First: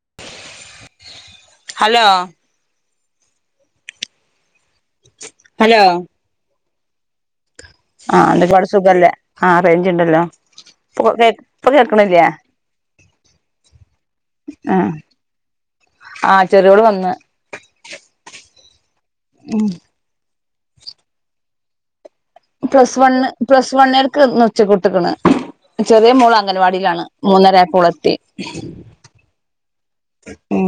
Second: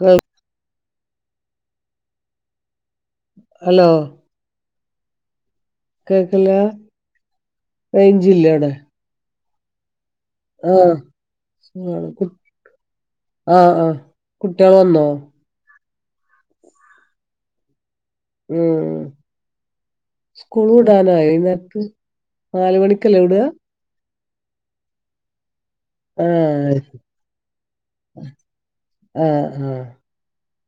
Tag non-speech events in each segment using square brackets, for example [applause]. കേൾ hello hello hello കേക്ക്ല്ലാ ആഹ് എന്തക്കെപാട് സുഖല്ലേ ആഹ് റെയ്ഞ്ച്ണ്ടല്ലോ ആഹ് ഇപ്പൊ കേക് ഇപ്പ സുഖാണ് കു കേൾക്ക്ണ്ല്ലേ ആഹ് ആഹ് കുട്ട്യാള് വന്നോ ആഹ് ചെറിയോള് വന്ന് ഉം ഉം സ്കൂള് വിടാനായോ ഈ നേര്ത്ത് പ്ലസ് വണ്ണ് പ്ലസ് വണ്ണാര്ക്ക് ഇന്ന് ഉച്ചക്കുട്ട്ക്ണ് ചെറിയ മോള് ആഹ് അംഗൽവാടീലാണ് മൂന്നരായപ്പോ ഓളെത്തി ആഹ് ആഹ് ഉം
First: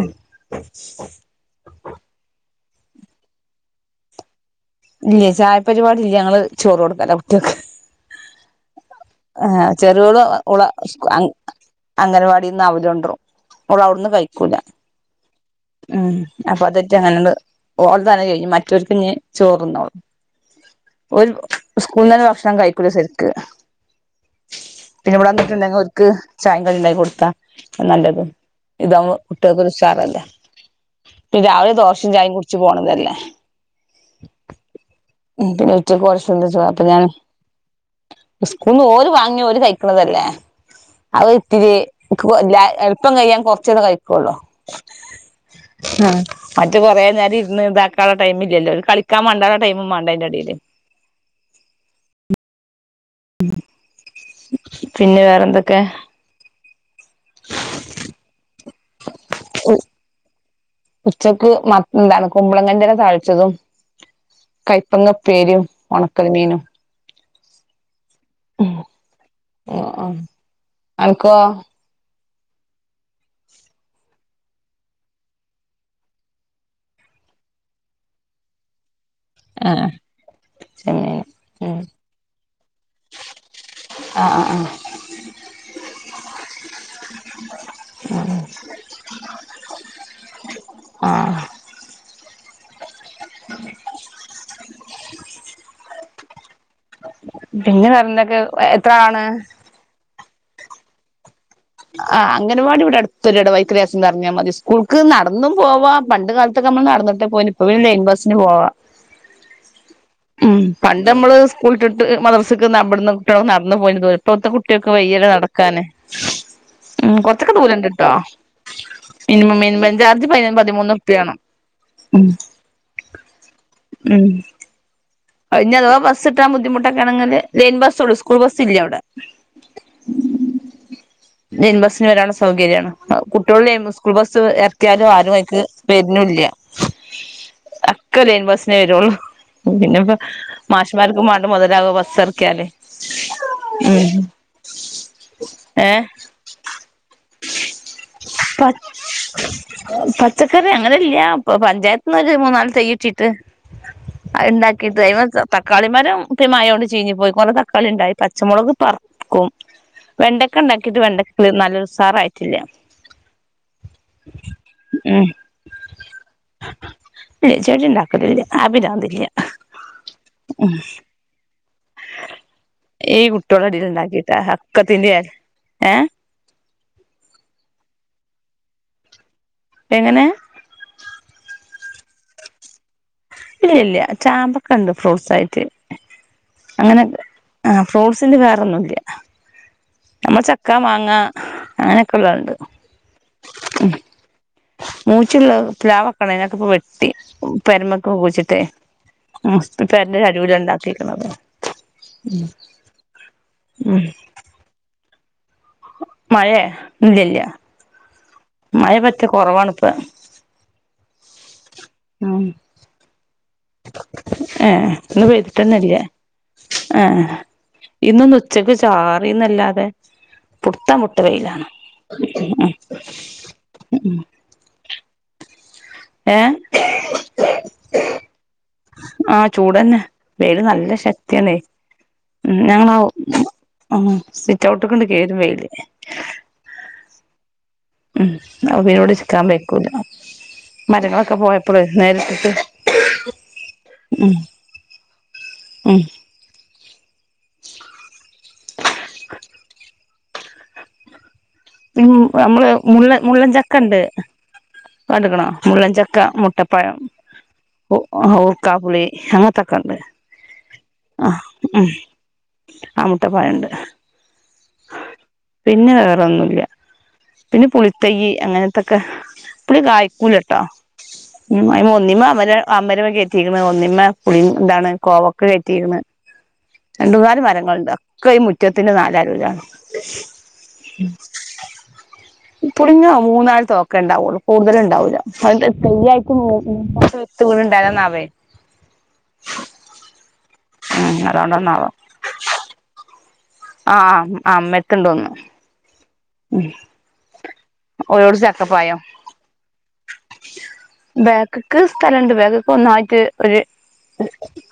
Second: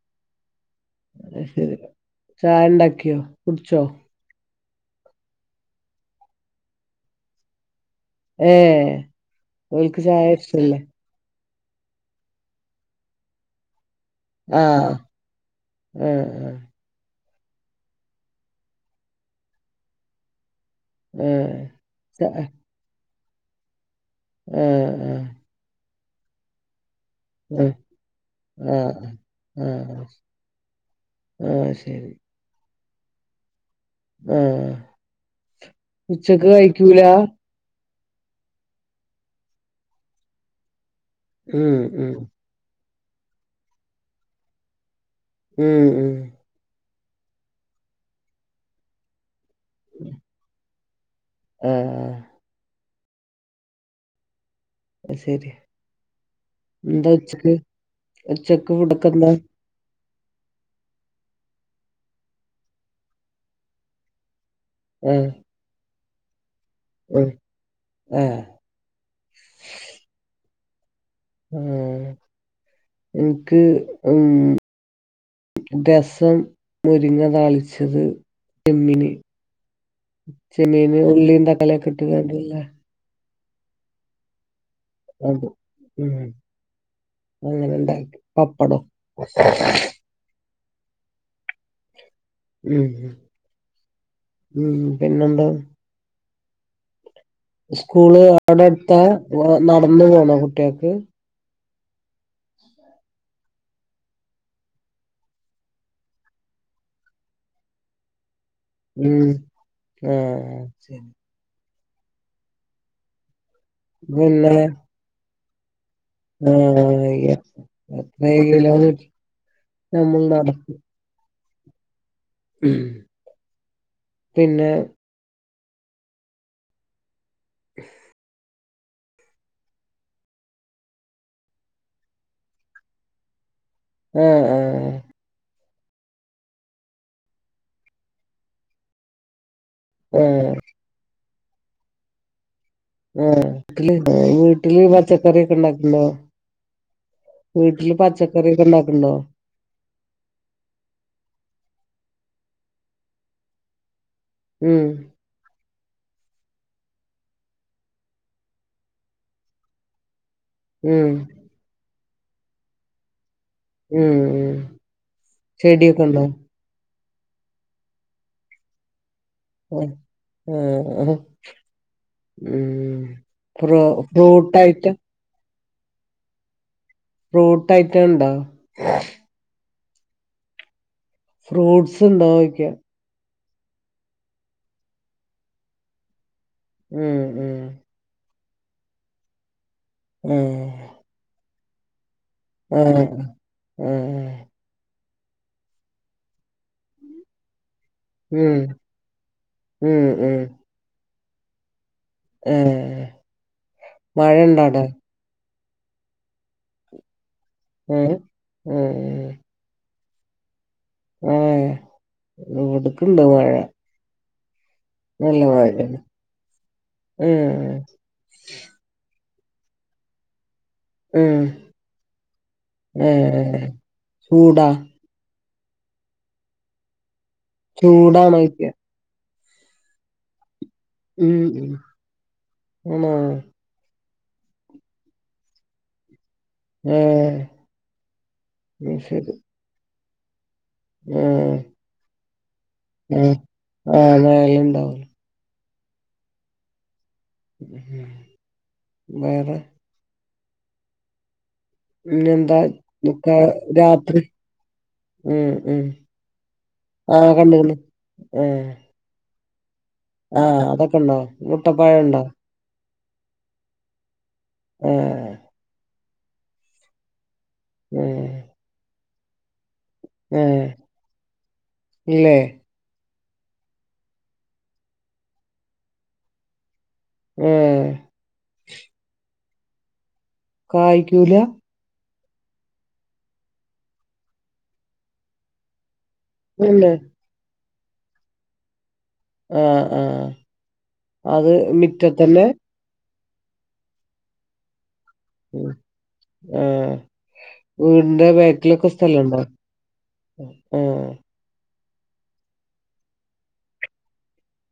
അഅ്ശെരി ചായണ്ടാക്ക്യോ കുട്ച്ചോ ഇല്ല്യേ ചായ പരിപാടില്ല ഞങ്ങള് ചോറൊട്ക്കലാ കുട്ട്യാക്ക് ഏഹ് ആഹ് ഓൽക്ക് ചെറോള് ചായ ഓള് ഇഷ്ടല്ലേ അംഗ് അംഗൽവാടീന്ന് അവലാെണ്ട്രും ഓള് ഔട്ന്ന് കഴി ആഹ് ഉം ആഹ് അപ്പൊ അതേറ്റ് അങ്ങനണ്ട് ഓൾതങ്ങനെ കയ്ഞ്ഞു മറ്റോൽക്ക് ഇഞ്ഞി ചോറ്ന്നോളും ഓല് ആഹ് സ്കൂന്നന്നെ ഭക്ഷണം കഴിക്കൂല സെര്ക്ക് ഉം പിന്നെ ഇവടന്ന്ട്ട്ണ്ടെങ്കി ഓര്ക്ക് ചായിം കടീം ഇണ്ടാക്കി കൊട്ത്താ ആഹ് നല്ലത് ആഹ് ആഹ് ഇതാവുമ്പോ കുട്ട്യാക്കൊര് ആഹ് ഉഷാറല്ലേ പിന്നെ ആഹ് രാവിലെ ദോശിം ശരി ചായിം കുട്ച്ച് പോണതല്ലേ ഉം ഉം പിന്നെ ഉച്ചക്ക് ഓരെ തുള്ളി ചോറാ അപ്പൊ ഞാന് സ്കൂന്ന് ഓല് വാങ്ങിഓല് കഴിക്ക്ണതല്ലേ അഒര്ത്തിരി ഉം ഉം ക്ക്ല്ല എള്പ്പം കയ്യാൻ കൊറച്ചാെര് കഴിക്കൊള്ളൂ ഉം ഉം ആഹ് മറ്റേ കാെറേ നേരം ഇര്ന്ന് ഇതാക്കാള്ള ടൈം ഇല്ലല്ലോ ഓൽക്കളിക്കാൻ മണ്ടാള്ള ടൈമും മാണ്ട് ണ്ടെഅയ്ന്റെടീല് ഉം [inaudible] അഅ്സെര്യാ വേറെന്തൊക്കെ എന്താ ഉച്ചക്ക് ഉച്ചക്ക് ഫുഡൊക്കന്താ ഉച്ചക്ക് മ എന്താണ് കുമ്പളങ്ങന്റെല താൾച്ചതും കൈപ്പങ്ങ ഉപ്പേരിം ഒണക്കൽ മീനും ഉം ഏഹ് [unintelligible] ഉം ഇൻക്ക് ഉം രസം മുരിങ്ങ താൾച്ചത് ചെമ്മീന് ആഹ് ചെമ്മീന് ഉള്ളീം തക്കാളി ഒക്കെ ഇട്ട്കാണ്ട്ള്ള അഹ് അഹ് ആഹ് അത് ഉം. അങ്ങനെണ്ടാക്കി പപ്പടോം. ആഹ് ഉം. ഉം പിന്നെന്താ? പിന്നെ സ്കൂള് വേറെന്തൊക്കെ എത്ര അവിടെടുത്താ? ആളാണ് നടന്ന് പോണോ കുട്ടിയാൾക്ക്? ആഹ്. അംഗൻവാടി ഇവിടെ അടുത്തൊരു ഇടവഴി. ലേസംന്നറങ്ങിയാ മതി. സ്കൂൾക്ക് നടന്നും പോവാം, പണ്ട് കാലത്തൊക്കെ നമ്മള് നടന്നിട്ട പോയിന്, ഇപ്പോ ലൈൻ ബസിന് പോവ. ഉം. ഏഹ് ശരി. സ്കൂള്ട്ട്ട്ട് മദർസക്ക് ബടന്ന് കുട്ടികൾ നടന്നു പോയിനി ദൂരം, ഇപ്പഴത്തെ കുട്ടിയാക്ക് വയ്യല്ലോ നടക്കാന്. ഉം. ഉം. കൊറച്ചൊക്കെ ദൂരംണ്ട്ട്ടോ. കിലോമീറ്റർ മിനിമം മിനിമം നമ്മൾ ചാർജ് പ നടക്കും പതിമൂന്ന് ഉറുപ്യാണം. ഉം. പിന്നെ. അത്ഞ്ഞഥവാ ബസ്സ്ട്ടാൻ ബുദ്ധിമുട്ടൊക്കേണെങ്കിൽ ലൈൻ ബസ്സൊള്ളൂ, സ്കൂൾ ബസ്. ച്ചില്ലവടെ. ലൈൻ ബസ്സിന് വരാള്ള സൗകര്യാണ്. കുട്ടികള് ലൈൻ, സ്കൂൾ ബസ് ആഹ് ആഹ് എറക്ക്യാലും ആരും അയിക്ക്. വരുന്നുല്ല. ഒക്കെ ലൈൻ ബസ്സിനെരും. പിന്ന ഏഹ് മാർക്കും മാണ്ടേ മൊതലാക ബസ്സറക്കിയാൽ. ആഹ്. വീട്ടിൽ പച്ചക്കറി ഒക്കെ ഏ ഉണ്ടാക്ണ്ടൊ? വീട്ടില് പച്ചക്കറിക്കെ പ ഉണ്ടാക്ക്ണ്ടോ? പച്ചക്കറി, അങ്ങനെല്ല. ഇപ്പ പഞ്ചായത്തിന്ന് ഒരു മൂന്നാല് തൈയ്യിട്ടിട്ട്. അതിണ്ട - ഉം തക്കാളിമരം ഇപ്പി മയോണ്ട് ചീഞ്ഞപോയി. കൊറെ തക്കാളി ഉണ്ടായി. പച്ചമുളക് പറ. റക്കും. വെണ്ടക്ക ഉണ്ടാക്കിട്ട് ഉം വെണ്ടക്ക നല്ലൊരുസാറായിട്ടില്ല. ഉം ഉം. ചെടിയൊക്കെണ്ടോ? ഇല്ല. ചെടിണ്ടാക്കലില്ല. ആ പിരാന്തില്ല. ഉം. ഹു ഹും. ഉം. ഈ ഫ്രോ കുട്ടികളെടയിൽ ഫ്രൂട്ടയിറ്റം.? ഏഹ് ഫ്രൂട്ട് ഐറ്റംണ്ടോ? എങ്ങനെ? ഫ്രൂട്ട്സ് ഉണ്ടോയിക്ക? ഇല്ലല്ല. ചാമ്പക്കണ്ട് ഫ്രൂട്ട്സ് ആയിട്ട്. അങ്ങനെ ഉം ഉം ആഹ് ഫ്രൂട്ട്സിൻ്റെ വേറൊന്നുല്ല. നമ്മൾ ആഹ് ചക്ക മാങ്ങ അങ്ങനെയൊക്കെ ഉള്ളത്ണ്ട്. ഏഹ് ഏഹ് മൂച്ചിള്ള പ്ലാവെക്കണ്ന അക് ഇപ്പ വെട്ടി പെരമക് കു ഉം കുച്ചിട്ട് ഇപ്പ ഉം പെര്ന്റെ ഉം ചരുല ണ്ടാക്കിക്കണത്. ഏഹ് ഉം മഴണ്ടാടെ? മയേ ഇല്ലല്ല ഏഹ് മയ പറ്റ ഏഹ് കൊറവാണ്പ്പ ഏഹ് ഇവ്ടുക്ണ്ട് മഴ ഏഹ് ഇന്ന് നല്ല മഴ പെയ്തിട്ടന്നല്ല ഏഹ് ഉം ഇന്നൊന്ന് ഉച്ചക്ക് ചാറീന്നല്ലാതെ പുടുതംവ്ട്ട ഉം വയിലാണ് ഉം ഉം കൂട ഏഹ് ചൂടാണയ്ക്ക? ആഹ് ചൂടന്നെ വെയ്ല് നല്ല ഉം ശക്തിണ്ടേ ഉം ഞങ്ങവും അഹ് സിറ്റ്ഔട്ട് ക്കെണ്ട് കേറും വയ്ല് ഏഹ് ഉം അപ്പപിനോട് ചിക്കാൻ വയ്ക്കൂല മരങ്ങളൊക്കെ പോയപ്പളെ നേരിട്ടിട്ട് ആഹ് ആതല്ല യ്ണ്ടാവ ആഹ് വേറെ തിം പിന്നെന്താ അമ്മള് മുള്ള ക്ക മുള്ളൻചക്കണ്ട്. രാത്രി കണ്ട്ക്ണോ ഉം ഉം മുള്ളഞ്ചക്ക മുട്ടപ്പഴം ആ കണ്ട്ക്ക്ണ് ഊർക്കാപ്പുളി അങ്ങനത്തൊക്കെണ്ട്. ആഹ് അതൊക്കെ ഉണ്ടോ മുട്ടപ്പയംണ്ടോ? ആഹ് മുട്ട പയണ്ട് ഏഹ് പിന്നെ വേറെന്നുല്ല പിന്നെ ആ പുളിതൈയ്യ് അങ്ങനത്തൊക്കെ പുളി ആ കായ്ക്കൂലട്ടോ ഒന്നിമ ഇല്ലേ അമരെനൊ അമരോ കേറ്റിക്ണ് ഒന്നിമ്മ പുളി എന്താണ് കോവക്ക കേറ്റിക്ണ്. രണ്ടുൂന്നാല് ആ മരങ്ങൾണ്ട് ഒക്കെ ഈ മുറ്റത്തിന്റെ നാലരൂലാണ് കായ്ക്കൂല? പുളിങ്ങാ ഊന്നാഴത്തൊക്കെ ഉണ്ടാവുള്ളൂ കൂടുതലും ഉണ്ടാവൂല അ തെയ്യായി ക്കു പിന്നെ [inaudible] ണ്ടായിരന്നാവേ ആഹ് ആഹ് ഉം അത് അതുകൊണ്ടന്നാവാം മിറ്റത്തന്നെ? ആഹ് ആഹ് ആമ്മെത്തണ്ടോന്നു ഏഹ് വീടിന്റെ ഓരോട് ബേക്ക്ൽക്കെ ചക്കപ്പായം സ്ഥലുണ്ടോ? ആഹ് ക്ക്ക് സ്ഥലംണ്ട് വേഗക് ഒന്നായിട്ട് ഒരു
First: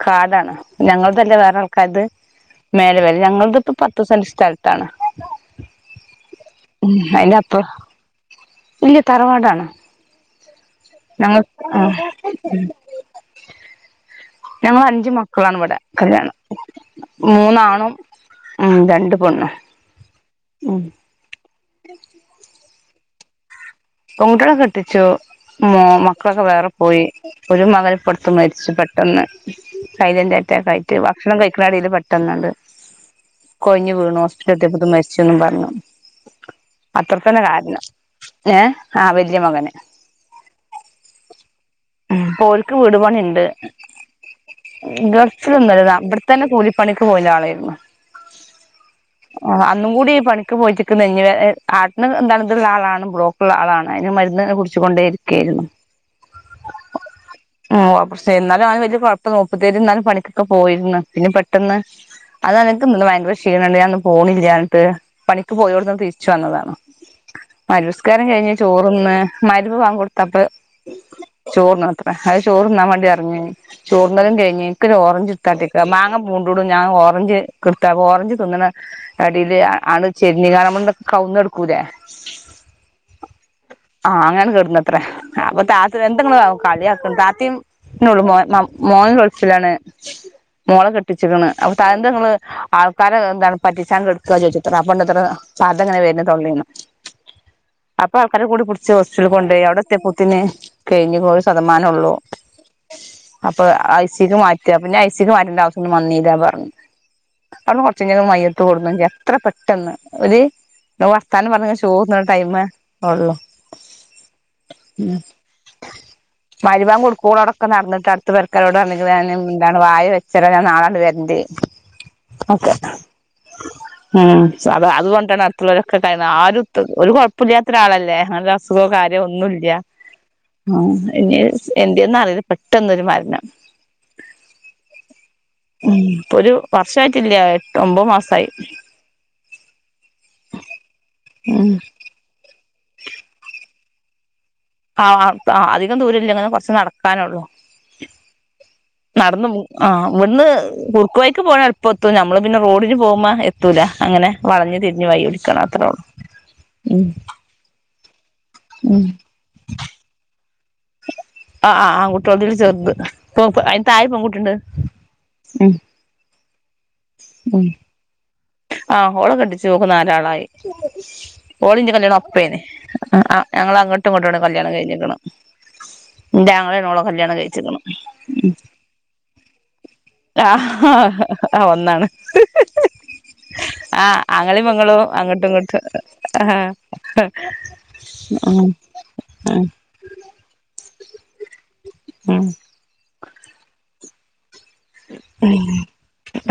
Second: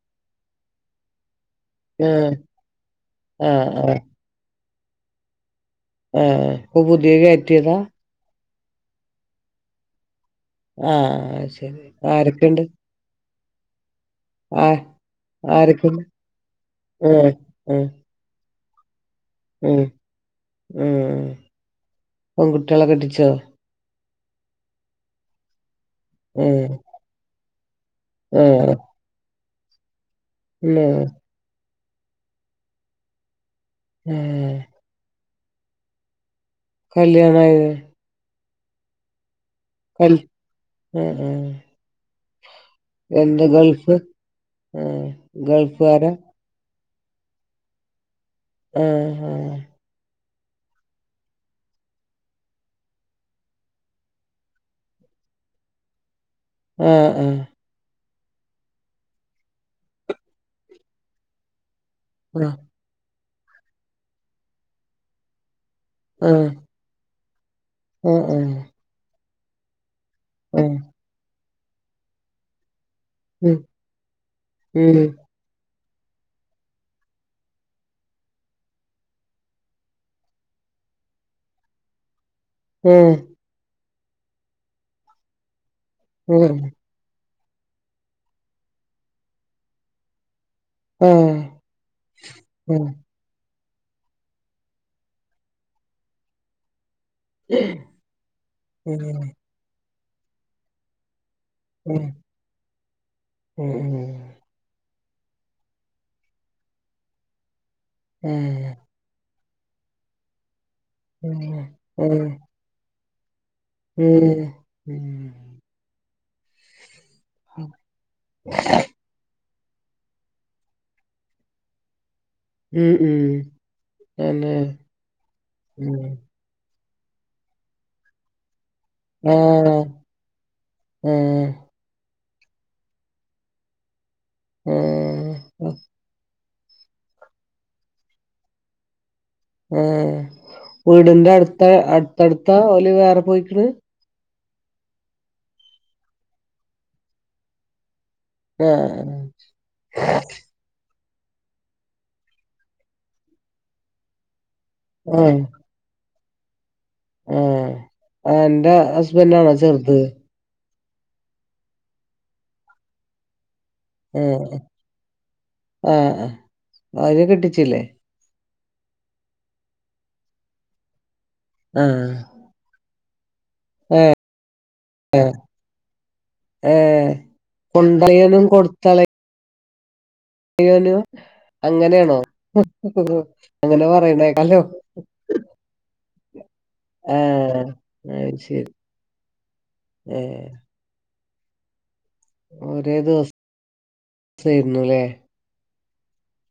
കാടാണ് ഞങ്ങൾതല്ലെ വേറാൾ കത് ആഹ് മേലവല ഞങ്ങളത് ആഹ് ഇപ്പ ആഹ് പത്ത് സെന്റ് സ്ഥലത്താണ്. ഏഹ് ഇപ്പൊ ഉം അയിന്റെ അപ്പറം പുതിയേകെറ്റിതാ? ഇല്ല തറവാടാണ്. ഞങ്ങൾ ആഹ് ശെരി ആഹ് ആരൊക്കെണ്ട്? ആ ഞങ്ങൾ അഞ്ചു മക്കളാണ് ഇവിടെ ആരൊക്കെണ്ട്? കല്യാണം ആഹ് മൂന്നാണും ഉം രണ്ട് പെണ്ണും ഉം ഉം പെൺകുട്ടിളെ കെട്ടിച്ചോ? പെൺകുട്ട്യളെ കെട്ടിച്ചു മ് മക്കളൊക്കെ വേറെ ആഹ് പോയി ഒരു മകൻ പടുത്ത് മരിച് ആഹ് പെട്ടന്ന് സൈലന്റ്റ്റാക്കയിട്ട് ആഹ് ഭക്ഷണം കഴിക്ണ എടെൽ പെട്ടന്നണ്ട് കൊഴഞ്ഞു വീണു ഹോസ്പിറ്റല് ആഹ് എത്തിയപൊ മരിച്ചൊന്നും പറഞ്ഞു അത്രത്തന്നെ കല്യാണായോ? കാരണം. ഏഹ് ആഹ് വെലിയ മകന്. എൽ അഹ് അഹ് പോൽക്ക് വീട്പണിണ്ട് ഗൾഫ്? ആഹ് ഗൾഫിലൊന്നല്ല ഗൾഫുകാരാ? അവിടെത്തന്നെ കൂലി പണിക്ക് പോയിനെ ആളായിന്നു. ആഹ് ഏഹ് ഇന്നും കൂടി ഈ പണിക്ക് പോയിറ്റിക്ക് നെഞ്ചുവേദന ഹാർട്ടിൻ ഇതള ആളാണ് ബ്ലോക്ക് ഉള്ള ആളാണ് അതിന് മരുന്നിനെ കുറിച്ചു കൊണ്ടേ ഇരിക്കായിരുന്നു ആഹ് ആഹ് [unintelligible] എന്നാലും അവന് വലിയ കുഴപ്പം മുപ്പത്തിയാർ എന്നാലും പണിക്കൊക്കെ പോയിരുന്നു പിന്നെ പെട്ടെന്ന് ആഹ് പെട്ടെന്ന് അതക്ക് ഭയങ്കര ക്ഷീണണ്ട് ഞാൻ ഇന്ന് പോണില്ല എന്നട്ട് പണിക്ക് പോയോട് തിരിച്ചു ആഹ് വന്നതാണ് മഗ്‌രിബ് ആഹ് നിസ്കാരം ആഹ് കഴിഞ്ഞ് ചോറുന്നു മഗ്‌രിബ് ബാങ്ക് കൊടുത്തപ്പോ ആഹ് ചോറിന്നത്ര അത് ചോറ്ന്നാൻ വേണ്ടി ഇറങ്ങിയിൻ ഉം ചോറ്ന്നാലും കഴിന്ന് എനിക്ക് ഒരു ഉം ഓറഞ്ച് കാട്ടിക മാങ്ങ പൂണ്ടടും ഞാൻ ഓറഞ്ചക്ക്ദത്ത ഓറഞ്ച് തിന്നണ അടിൽ ആണ് ചെരിഞ്ഞ്കാൺ നമ്മൾ കാവുന്ന് കെടുക്കൂലേ ഏഹ് ആഹ് അങ്ങനാണ് കേടുന്നത്രേ അപ്പൊ താത്ത എന്തെ ആഹ് കളിയാക്കും താത്തിം നാനെയുള്ളൂ മോൻ മോ മോൻ ഗൾഫിലാണ് മോളെ ആഹ് കെട്ടിച്ചിരിക്കണ് അപ്പൊ തങ്ങള് ആഹ് ആൾക്കാരെ എന്താണ് പറ്റിച്ചാൻ കിടക്കുക ചോദിത്ര അപ്പൊണ്ട്ത്ര പത ഇങ്ങനെ വരുന്ന് തൊള്ളായിന്ന് ആഹ് അപ്പൊ ആൾക്കാരെ കൂടി പിടിച്ച് ഹോസ്പിറ്റൽ വീടിന്റെ കൊണ്ട് പോയി അവിടെത്തെപൂത്തിന് കഴിഞ്ഞ് [unintelligible] ശതമാനം ഒള്ളൂ അപ്പൊ ഐ സി ക്ക് മാറ്റ പിന്നെ ഐ സിക്ക് മാറ്റേണ്ടെ ആവശ്യം ഒന്നും വന്നീല പറഞ്ഞു. അവിടെനിന്ന് കൊറ് ച്ചയ്ഞ്ഞപ്പം മയ്യത്ത് കൊടുന്നു എത്ര പെട്ടെന്ന് ഒരു വർത്താനം പറഞ്ഞ് ചോറുന്ന്ണ ടൈമ് ഉള്ളു ഉം മഗ്‌രിബ് ബാങ്ക് കൊട് [unintelligible] നടന്നിട്ട് അട്ത്ത് പെരക്കാരോട് പറഞ്ഞ്ക്ക്ണ് ഞാൻ എന്താണ് വായ വെച്ചെര ഞാൻ നാളെ ഇങ്ങട്ട് വെരണ്ട് ഒകെ ഉം അത് അതുകൊണ്ടാണ് അടുത്തുള്ളവരൊക്കെ [unintelligible] ആരും ഒരു കൊഴപ്പില്ലാത്ത ഒരാളല്ലേ അങ്ങനരു അസുഖോ കാര്യോ ഒന്നുല്ല ആ ഇനി എന്ത്യന്നറീല. പെട്ടൊന്നൊരു മരണം [unintelligible] ഉും. ഇപ്പൊ ഒരു വർഷയിട്ടില്ല. എട്ട് ഒമ്പത് മാസമായി. ഏ വീടിന്റെ അടുത്താ ഉം അടുത്ത്ടുത്താ ഓല് വേറെ പോയിക്ക്ണ്. ആഹ് താ അധികം ദൂരല്ല്യ. ഇങ്ങനെ കൊറച്ച് നടക്കാനള്ളു. ആ നടന്ന്പോവും ആഹ് ഇവട്ന്ന്പോവും കുവയ്ക്ക് പോണ് എല്ല്പം എത്തും. നമ്മള് പിന്നെ റോഡിന് പോവുമ്മ എത്തൂല്ല അങ്ങനെ വളഞ്ഞ തിരിഞ് ഞ് വഴിട്ക്കണം അത്രള്ളൂ. ഉും ആഹ് അന്റെ ഹസ്ബൻഡ് ആണോ ചെറ്ത്? ആഹ് ആഹ് ആങ്കുട്യോതില് ചേർത് ഇപ്പോപ് എൻ് തായെ ആ പെൺകുട്ടിണ്ട് ഉം ആ ആ. അവര് ഉം. കെട്ടിച്ചില്ലേ ആഹ് ഓളെ കെട്ടിച്ച് ഓൾക്ക് നാലാളായി ഓളേം ആ ഇന്റെ കല്യാണം ഒപ്പേനി ആ ആ. ഞങ്ങള് അങ്ങട്ടും ഇങ്ങട്ടും ആണ് കല്യാണം കഴിഞ്ഞിക്ക്ണ്. ന്റെ ഏ ആങ്ങളേണ് ഓളെ കല്യാണം കഴിച്ചിക്ക്ണ് കൊണ്ടളയനും മ്. കൊടുത്തളയനും ആഹ് ആ ഒന്നാണ് അങ്ങനെയാണോ അങ്ങനെ ആ പറയണേക്കാലോ ആങ്ങളിം പെങ്ങളും അങ്ങട്ടും ഇങ്ങട്ടും ആഹ്. ഏ അത് ശെരി. ആഹ്. ഏഹ്. മ്. ഒരേ ദിവസ് സേര്ന്നുല്ലേ. മ്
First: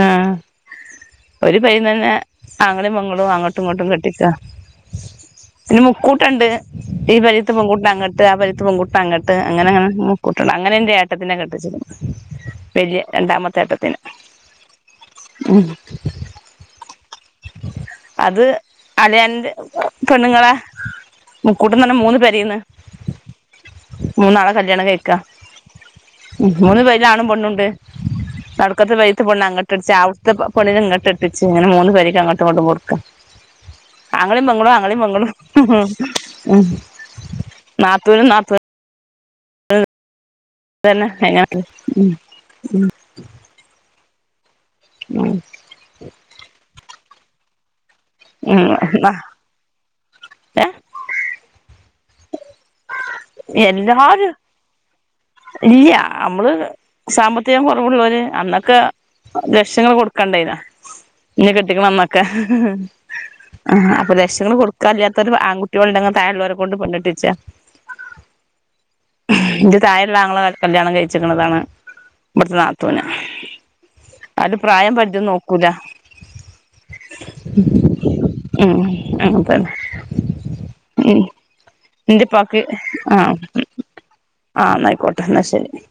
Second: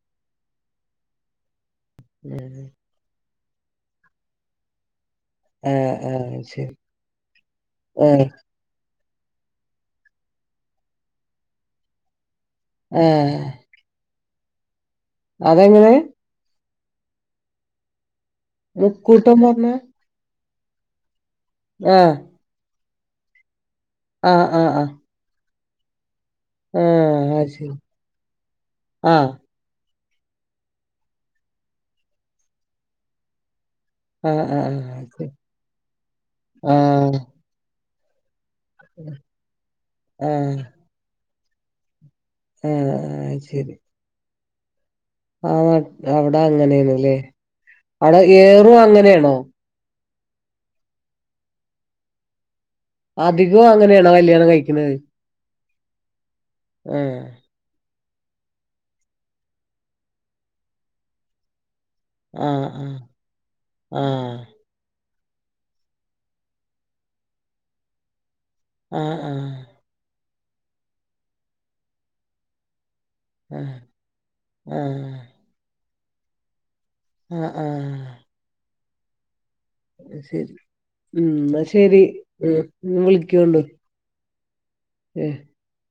ആ ഒര് പെരെന്നന്നെ ആഹ് ആങ്ങളീം പൊങ്ങളും അങ്ങോ ഇങ്ങോട്ടും കെട്ടിച്ചാ പിന്നെ ആഹ് ആഹ് മുക്കൂട്ടണ്ട് ശരി ഈ പെരീത്തെ പെൺ കുട്ട്ന അങ്ങ്ട്ട് ആഹ് പേരീത്ത പെൺകുട്ട് അങ്ങ്ട്ട് അങ്ങനെ ഇങ്ങനെ മൂക്കൂട്ടണ്ട് അങ്ങനെ എന്റെ ഏട്ടത്തിനെ കെട്ടിച്ച്ക്ക്ണ് ഏഹ് ഏട്ടത്തിനെ അതെങ്ങനെ അത് മുക്കൂട്ടം അളിയൻ്റെ പറഞ്ഞ പെണ്ണ്ങ്ങളെ മുക്കൂട്ട്ന്നെനെ ആഹ് മൂന്ന് പെരേന്ന് ആഹ് മൂന്നാളെ ആഹ് കല്യാണം ആഹ് കഴിക്ക മൂന്ന് പെരേല് ആണും ആഹ് അത് പൊണ്ണുണ്ട് ശരി നടുക്കത്തെ പെരേത്തെ ആഹ് പെണ്ണ് അങ്ങ ട്ടെടിച്ച അവിട്ത്തെ പെണ്ണിനെ ഇങ്ങോട്ടെട്ടിച്ച് അങ്ങനെ മൂന്ന് പേരേക്ക് അങ്ങോട്ടും ഇങ്ങോട്ടും കൊടുക്കാ ആഹ് ആങ്ങളെം പെങ്ങളും ആഹ് ആങ്ങളെം ആഹ് ശരി പെങ്ങളും ഉം നാത്തൂനും നാത്തുനും ഉം ഏ ഇതന്നെ എങ്ങ [unintelligible] ഏഹ് ആയ് ശെരി ഉം ആ അവിടെ അങ്ങനെയേന്ന്ല്ലേ അവിടെ ഏറും അങ്ങനേണോ ഏഹ് അധികവും അങ്ങനെയാണോ എല്ലാരും കല്യാണം കഴിക്കണത് ഇല്ല നമ്മള് ആഹ് സാമ്പ ത്തികം കുറവുള്ളോര് അന്നൊക്കെ ലക്ഷങ്ങൾ കൊടുക്കണ്ടായ്നോ ഇന്നെ കെട്ടിക്കണ അന്നൊ ക്കെ ആഹ് ആ ആഹ് അപ്പൊ ലക്ഷങ്ങൾ ആഹ് കൊടു ക്കാല്ലാത്തോര് ആൺകുട്ടികൾ ഉണ്ടെങ്കി താഴെയുള്ളവരെ കൊണ്ട് പെണ്ണ് കെട്ടിച്ച ആഹ് ആഹ് ഇന്റെ തായള്ളാങ്ങള ക കല്യാണം കഴിച്ചിക്ക്ണതാണ് ഇവിടുത്തെ നാത്തുനെ ആഹ് അത് പ്രായം ആഹ് പറ്റോ നോക്കൂല ആഹ് ആഹ് ഉം ഉം അങ്ങനെതന്നെ ശരി ഉം ഇന്നാ ശരി ഇന്റെപ്പാക്ക് ഇനിം ആഹ് വിളിക്കോണ്ടു ആഹ് ഇന്ന അയിക്കോട്ടെ ഏഹ് ഇന്നാ ശരി